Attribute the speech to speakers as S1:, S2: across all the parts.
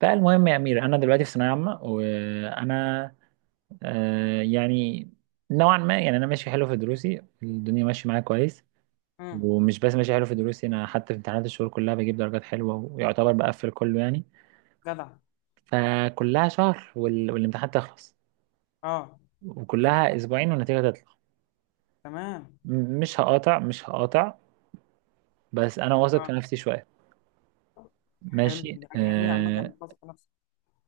S1: فالمهم يا أمير، أنا دلوقتي في ثانوية عامة. وأنا يعني نوعا ما، يعني أنا ماشي حلو في دروسي، الدنيا ماشية معايا كويس.
S2: امم.
S1: ومش بس ماشي حلو في دروسي، أنا حتى في امتحانات الشهور كلها بجيب درجات حلوة، ويعتبر بقفل كله يعني.
S2: جدع.
S1: فكلها شهر والامتحان تخلص،
S2: اه.
S1: وكلها أسبوعين والنتيجة تطلع.
S2: تمام.
S1: مش هقاطع، مش هقاطع. بس أنا واثق في
S2: اه.
S1: نفسي شوية.
S2: حلو،
S1: ماشي
S2: دي حاجه جميله عامه
S1: آه.
S2: انك تثق نفسك.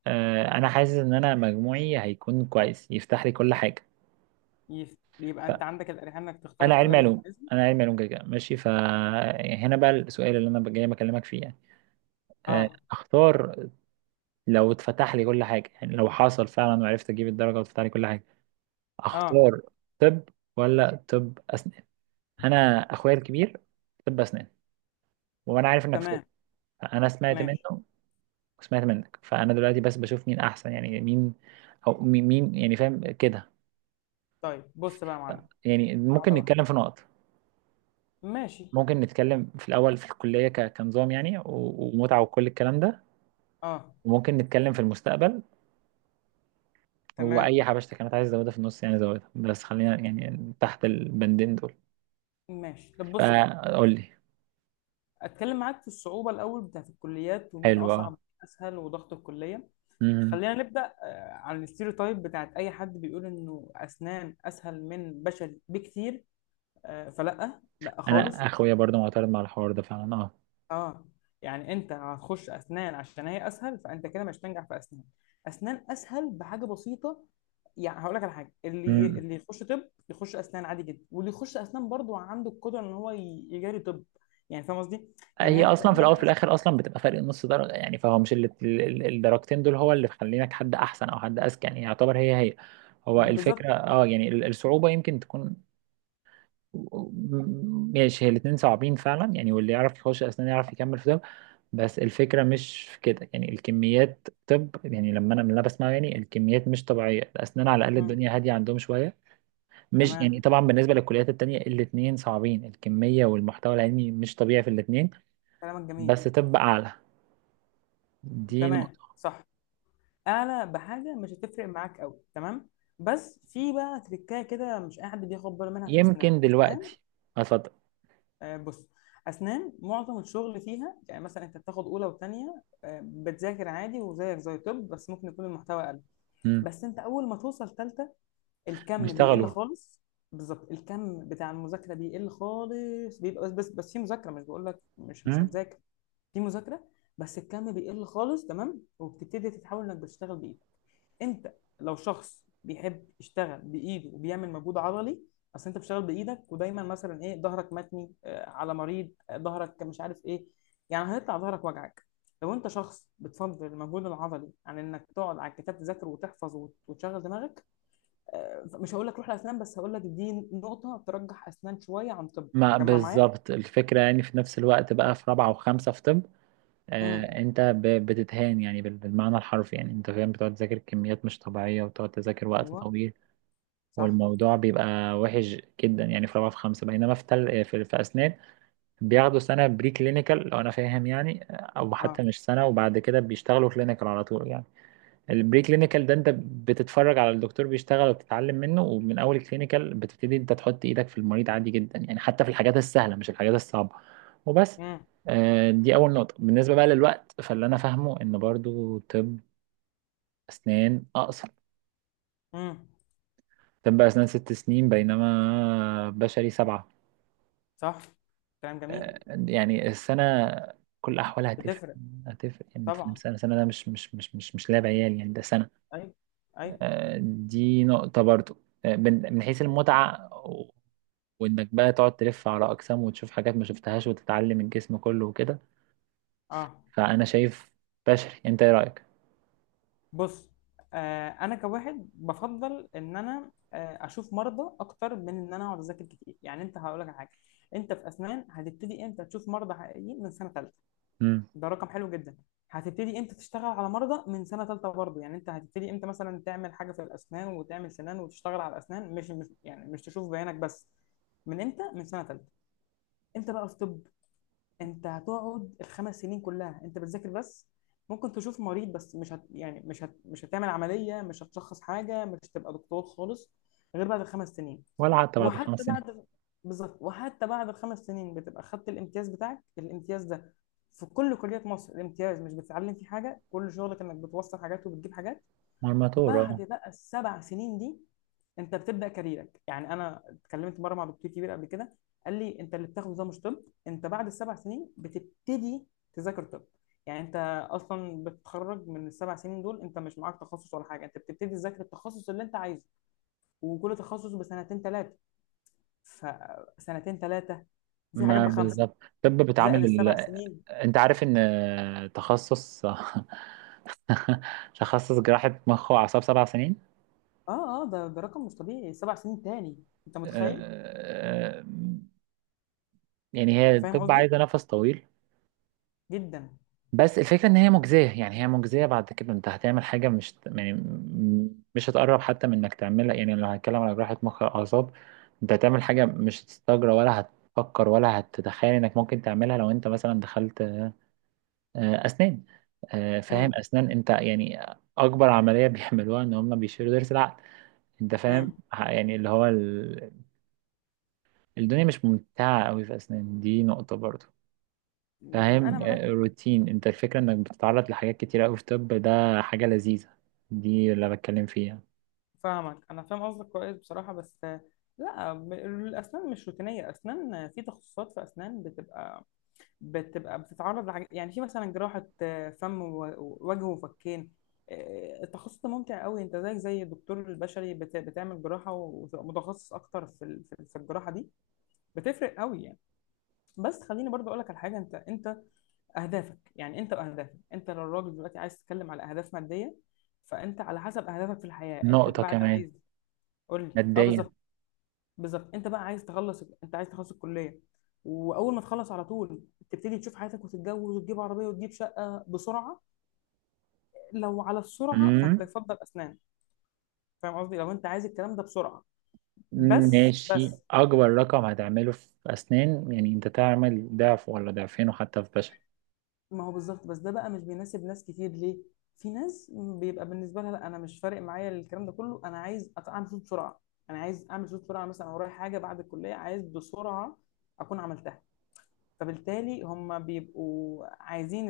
S1: أنا حاسس إن أنا مجموعي هيكون كويس، يفتح لي كل حاجة.
S2: يبقى انت عندك الاريحيه انك تختار
S1: انا
S2: الكليه
S1: علمي
S2: اللي انت
S1: علوم.
S2: عايزها.
S1: انا علمي علوم كده كده، ماشي. فهنا بقى السؤال اللي انا جاي بكلمك فيه يعني.
S2: اه.
S1: اختار. لو اتفتح لي كل حاجه، يعني لو حصل فعلا وعرفت اجيب الدرجه واتفتح لي كل حاجه،
S2: اه.
S1: اختار طب ولا طب اسنان. انا اخويا الكبير طب اسنان، وانا عارف انك في طب،
S2: تمام.
S1: فانا سمعت
S2: ماشي.
S1: منه وسمعت منك. فانا دلوقتي بس بشوف مين احسن، يعني مين، او يعني فاهم كده.
S2: طيب بص بقى يا
S1: ف-
S2: معلم.
S1: يعني ممكن
S2: واحده واحده.
S1: نتكلم في نقط.
S2: ماشي.
S1: ممكن نتكلم في الاول في الكليه كنظام، ومتعه وكل الكلام ده.
S2: اه.
S1: وممكن نتكلم في المستقبل. واي
S2: تمام.
S1: حبشتك كانت عايز ازودها في النص يعني زودها، بس خلينا يعني تحت البندين دول.
S2: ماشي، طب بص بقى،
S1: فقول لي.
S2: اتكلم معاك في الصعوبه الاول بتاعت الكليات، ومين
S1: حلو اه.
S2: اصعب ومين اسهل، وضغط الكليه.
S1: أمم.
S2: خلينا نبدا عن الستيreotype بتاعت اي حد بيقول انه اسنان اسهل من بشري بكتير. فلا لا خالص.
S1: انا اخويا برضه معترض مع الحوار ده فعلا اه.
S2: اه، يعني انت هتخش اسنان عشان هي اسهل، فانت كده مش هتنجح في اسنان. اسنان اسهل بحاجه بسيطه، يعني هقول لك على حاجه، اللي
S1: أمم.
S2: اللي يخش طب يخش اسنان عادي جدا، واللي يخش اسنان برضو عنده القدره ان هو يجاري طب. يعني فاهم قصدي. يعني
S1: هي
S2: هي بتتقال
S1: اصلا في الاول في
S2: انها
S1: الاخر اصلا بتبقى فرق نص درجه يعني، فهو مش الدرجتين دول هو اللي بيخلينك حد احسن او حد اذكى، يعني يعتبر هي هي. هو
S2: بالظبط.
S1: الفكره اه يعني الصعوبه يمكن تكون. ماشي، هي الاثنين صعبين فعلا يعني، واللي يعرف يخش اسنان يعرف يكمل في ده. بس الفكرة مش في كده، يعني الكميات طب يعني، لما أنا من اللي أنا بسمعه يعني الكميات مش طبيعية. الأسنان على الأقل
S2: مم.
S1: الدنيا هادية عندهم شوية. مش يعني
S2: تمام.
S1: طبعا، بالنسبة للكليات التانية الاتنين صعبين، الكمية والمحتوى العلمي مش طبيعي في الاتنين.
S2: كلامك
S1: بس
S2: جميل.
S1: طب أعلى. دي
S2: تمام
S1: نقطة.
S2: صح. اعلى بحاجه مش هتفرق معاك قوي، تمام. بس في بقى تريكايه كده مش اي حد بياخد باله منها في اسنان.
S1: يمكن دلوقتي. اتفضل.
S2: بص، اسنان معظم الشغل فيها، يعني مثلا انت بتاخد اولى وثانيه بتذاكر عادي وزيك زي طب، بس ممكن يكون المحتوى اقل.
S1: مم.
S2: بس انت اول ما توصل ثالثه الكم بيقل
S1: بيشتغلوا.
S2: خالص. بالظبط، الكم بتاع المذاكره بيقل خالص، بيبقى بس في مذاكره. مش بقول لك مش
S1: مم.
S2: هتذاكر، في مذاكره، بس الكم بيقل خالص، تمام. وبتبتدي تتحول انك بتشتغل بايدك. انت لو شخص بيحب يشتغل بايده وبيعمل مجهود عضلي، اصل انت بتشتغل بايدك، ودايما مثلا ايه ظهرك متني على مريض، ظهرك مش عارف ايه، يعني هيطلع ظهرك وجعك. لو انت شخص بتفضل المجهود العضلي عن انك تقعد على الكتاب تذاكر وتحفظ وتشغل دماغك، مش هقول لك روح لاسنان، بس هقول لك دي نقطه ترجح اسنان شويه عن طب،
S1: ما
S2: مجمع معايا.
S1: بالظبط الفكرة، يعني في نفس الوقت بقى في رابعة وخمسة في طب،
S2: امم.
S1: انت بتتهان يعني بالمعنى الحرفي يعني انت فاهم، بتقعد تذاكر كميات مش طبيعية وتقعد تذاكر وقت
S2: ايوه.
S1: طويل.
S2: صح.
S1: والموضوع بيبقى وحش جدا يعني في رابعة في خمسة. بينما في أسنان بياخدوا سنة بري كلينيكال لو أنا فاهم يعني، أو
S2: اه.
S1: حتى مش سنة، وبعد كده بيشتغلوا كلينيكال على طول يعني. البري كلينيكال ده أنت بتتفرج على الدكتور بيشتغل وبتتعلم منه، ومن أول الكلينيكال بتبتدي أنت تحط إيدك في المريض عادي جدا يعني، حتى في الحاجات السهلة مش الحاجات الصعبة. وبس.
S2: امم.
S1: دي أول نقطة. بالنسبة بقى للوقت، فاللي أنا فاهمه إن برضو طب أسنان أقصر.
S2: امم.
S1: طب أسنان ست سنين بينما بشري سبعة.
S2: صح. كلام جميل.
S1: آه، يعني السنة كل أحوالها هتفرق.
S2: بتفرق.
S1: هتفرق يعني أنت فاهم،
S2: طبعا.
S1: سنة سنة ده مش لعب عيال يعني، ده سنة.
S2: ايوه. ايوه.
S1: دي نقطة برضو. من حيث المتعة، وإنك بقى تقعد تلف على أقسام وتشوف حاجات ما شفتهاش وتتعلم الجسم كله وكده.
S2: اه.
S1: فأنا شايف بشري. أنت إيه رأيك؟
S2: بص، انا كواحد بفضل ان انا اشوف مرضى اكتر من ان انا اقعد اذاكر كتير. يعني انت هقول لك على حاجه، انت في اسنان هتبتدي امتى تشوف مرضى حقيقيين؟ من سنه ثالثه.
S1: مم.
S2: ده رقم حلو جدا. هتبتدي امتى تشتغل على مرضى؟ من سنه ثالثه برضه. يعني انت هتبتدي امتى مثلا تعمل حاجه في الاسنان وتعمل سنان وتشتغل على الاسنان، مش يعني مش تشوف بيانك بس؟ من امتى؟ من سنه ثالثه. انت بقى في طب، انت هتقعد الخمس سنين كلها انت بتذاكر بس، ممكن تشوف مريض بس مش هت يعني مش هتعمل عملية، مش هتشخص حاجة، مش هتبقى دكتور خالص غير بعد الخمس سنين.
S1: ولا حتى بعد الخمس
S2: وحتى
S1: سنين.
S2: بعد. بالظبط، وحتى بعد الخمس سنين بتبقى خدت الامتياز بتاعك. الامتياز ده في كل كليات مصر الامتياز مش بتتعلم فيه حاجة، كل شغلك انك بتوصل حاجات وبتجيب حاجات.
S1: مرمطور اه.
S2: بعد بقى السبع سنين دي انت بتبدا كاريرك. يعني انا اتكلمت مره مع دكتور كبير قبل كده، قال لي انت اللي بتاخده ده مش طب، انت بعد السبع سنين بتبتدي تذاكر طب. يعني انت اصلا بتتخرج من السبع سنين دول انت مش معاك تخصص ولا حاجه، انت بتبتدي تذاكر التخصص اللي انت عايزه. وكل تخصص بسنتين ثلاثه، فسنتين ثلاثه، وفي حاجات
S1: ما
S2: بخمسه
S1: بالظبط. طب
S2: زائد
S1: بتعامل
S2: السبع سنين.
S1: انت عارف ان تخصص تخصص جراحة مخ واعصاب سبع سنين.
S2: اه، اه، ده رقم مش طبيعي، سبع سنين تاني، انت متخيل؟
S1: آه، آه، يعني هي
S2: فاهم
S1: الطب
S2: قصدي
S1: عايزة نفس طويل.
S2: جدا.
S1: بس الفكرة إن هي مجزية، يعني هي مجزية، بعد كده أنت هتعمل حاجة، مش يعني مش هتقرب حتى من إنك تعملها، يعني لو هنتكلم على جراحة مخ أعصاب أنت هتعمل حاجة مش هتستجرى ولا هتفكر ولا هتتخيل إنك ممكن تعملها لو أنت مثلا دخلت أسنان. فاهم، أسنان أنت يعني أكبر عملية بيعملوها إن هم بيشيلوا ضرس العقل. أنت فاهم،
S2: امم.
S1: يعني اللي هو الدنيا مش ممتعة أوي في أسنان، دي نقطة برضو.
S2: مم، انا
S1: فاهم،
S2: معاك.
S1: روتين. انت الفكرة انك بتتعرض لحاجات كتيرة اوي في طب، ده حاجة لذيذة. دي اللي بتكلم فيها.
S2: فاهمك، انا فاهم قصدك كويس بصراحه، بس لا، الاسنان مش روتينيه. اسنان في تخصصات، في اسنان بتبقى بتتعرض لحاجات، يعني في مثلا جراحه فم ووجه وفكين. التخصص ده ممتع قوي، انت زيك زي الدكتور البشري بتعمل جراحه، وتبقى متخصص اكتر في ال- في في الجراحه دي. بتفرق قوي يعني. بس خليني برضو اقول لك على حاجه، انت اهدافك، يعني انت واهدافك، انت لو الراجل دلوقتي عايز تتكلم على اهداف ماديه، فانت على حسب اهدافك في الحياه، انت
S1: نقطة
S2: بعد
S1: كمان:
S2: عايز. قول لي. اه
S1: ماديا.
S2: بالظبط. بالظبط انت بقى عايز تخلص، انت عايز تخلص الكليه واول ما تخلص على طول تبتدي تشوف حياتك وتتجوز وتجيب عربيه وتجيب شقه بسرعه. لو على السرعه فانت
S1: امم.
S2: يفضل اسنان. فاهم قصدي، لو انت عايز الكلام ده بسرعه. بس
S1: ماشي،
S2: بس
S1: اكبر رقم هتعمله في اسنان يعني انت تعمل ضعف ولا ضعفين وحتى في بشر.
S2: ما هو بالظبط، بس ده بقى مش بيناسب ناس كتير. ليه؟ في ناس بيبقى بالنسبه لها لا انا مش فارق معايا الكلام ده كله، انا عايز اعمل فلوس بسرعه. انا عايز اعمل فلوس بسرعه، مثلا ورايا حاجه بعد الكليه عايز بسرعه اكون عملتها. فبالتالي هم بيبقوا عايزين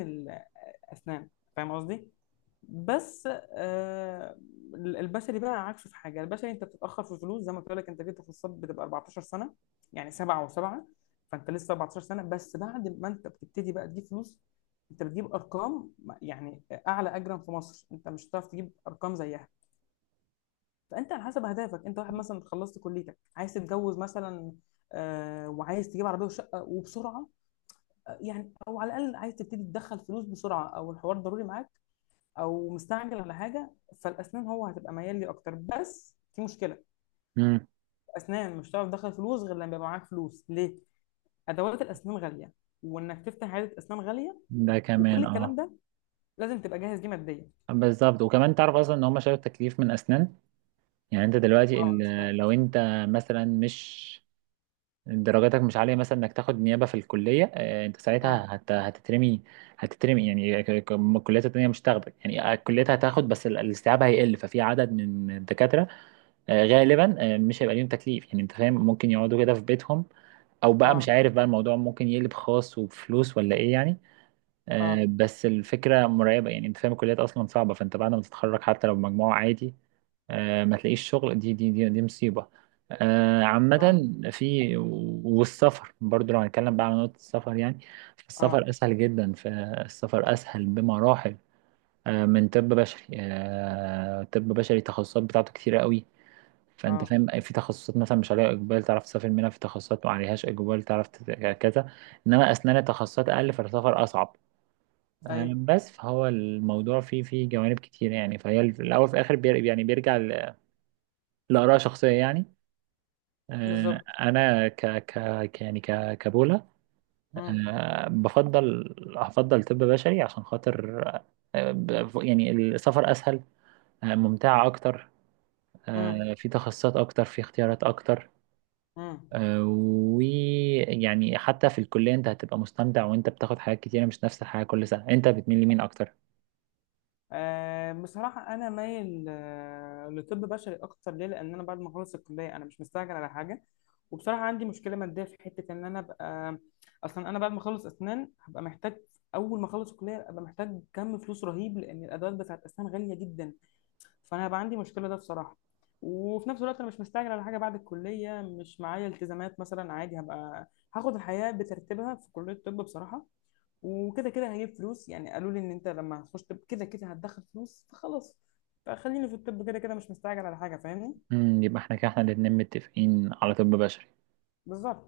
S2: اسنان. فاهم قصدي. بس. آه. البشري بقى عكسه في حاجه، البشري انت بتتاخر في الفلوس. زي ما قلت لك انت جبت كورسات بتبقى 14 سنه، يعني سبعه وسبعه. فانت لسه 14 سنه، بس بعد ما انت بتبتدي بقى تجيب فلوس، انت بتجيب ارقام. يعني اعلى اجرا في مصر انت مش هتعرف تجيب ارقام زيها. فانت على حسب اهدافك، انت واحد مثلا خلصت كليتك عايز تتجوز مثلا، آه، وعايز تجيب عربيه وشقه وبسرعه، يعني او على الاقل عايز تبتدي تدخل فلوس بسرعه، او الحوار ضروري معاك، او مستعجل على حاجه، فالاسنان هو هتبقى ميال لي اكتر. بس في مشكله،
S1: امم.
S2: اسنان مش هتعرف تدخل فلوس غير لما يبقى معاك فلوس، ليه؟ ادوات الاسنان غاليه، وانك تفتح عياده اسنان غاليه،
S1: ده
S2: وكل
S1: كمان
S2: الكلام
S1: اه.
S2: ده لازم تبقى جاهز ليه ماديا.
S1: بالظبط، وكمان تعرف اصلا ان هم شالوا التكليف من اسنان. يعني انت دلوقتي
S2: اه أنا سمعت.
S1: لو انت مثلا مش، درجاتك مش عالية مثلا، انك تاخد نيابة في الكلية. انت
S2: اه.
S1: ساعتها هتترمي. هتترمي يعني، الكليات التانية مش هتاخدك يعني. الكليات هتاخد بس الاستيعاب هيقل، ففي عدد من الدكاترة غالبا مش هيبقى ليهم تكليف، يعني انت فاهم ممكن يقعدوا كده في بيتهم، او بقى مش
S2: اه.
S1: عارف، بقى الموضوع ممكن يقلب خاص وبفلوس ولا ايه يعني.
S2: اه.
S1: بس الفكرة مرعبة يعني انت فاهم، الكليات اصلا صعبة، فانت بعد ما تتخرج حتى لو بمجموع عادي ما تلاقيش شغل. دي مصيبة عامة.
S2: اه.
S1: في، والسفر برضو لو هنتكلم بقى على نقطة السفر يعني السفر
S2: اه.
S1: أسهل جدا، فالسفر أسهل بمراحل من طب بشري. طب بشري التخصصات بتاعته كتيرة قوي، فأنت
S2: اه.
S1: فاهم في تخصصات مثلا مش عليها إقبال تعرف تسافر منها، في تخصصات ما عليهاش إقبال تعرف كذا. إنما أسنان تخصصات أقل فالسفر أصعب.
S2: ايوه.
S1: بس فهو الموضوع فيه جوانب كتيرة يعني، فهي الأول في الآخر يعني بيرجع لآراء شخصية يعني. آه،
S2: بالظبط.
S1: انا ك ك ك- يعني ك كبولا،
S2: امم.
S1: بفضل، هفضل طب بشري عشان خاطر يعني السفر اسهل، ممتعة اكتر،
S2: امم.
S1: في تخصصات اكتر، في اختيارات اكتر.
S2: امم.
S1: ويعني حتى في الكلية انت هتبقى مستمتع وانت بتاخد حاجات كتيرة مش نفس الحاجة كل سنة. انت بتميل لمين اكتر؟
S2: بصراحة أنا مايل لطب بشري أكتر. ليه؟ لأن أنا بعد ما أخلص الكلية أنا مش مستعجل على حاجة. وبصراحة عندي مشكلة مادية في حتة إن أنا أبقى، أصلا أنا بعد ما أخلص أسنان هبقى محتاج، أول ما أخلص الكلية أبقى محتاج كم فلوس رهيب، لأن الأدوات بتاعت أسنان غالية جدا، فأنا هبقى عندي مشكلة ده بصراحة. وفي نفس الوقت أنا مش مستعجل على حاجة بعد الكلية، مش معايا التزامات مثلا، عادي هبقى هاخد الحياة بترتيبها في كلية الطب بصراحة. وكده كده هجيب فلوس، يعني قالوا لي ان انت لما هتخش طب كده كده هتدخل فلوس، فخلاص فخليني في الطب، كده كده مش مستعجل على حاجه. فاهمني.
S1: مم، يبقى احنا كده احنا الاتنين متفقين على طب بشري.
S2: بالظبط.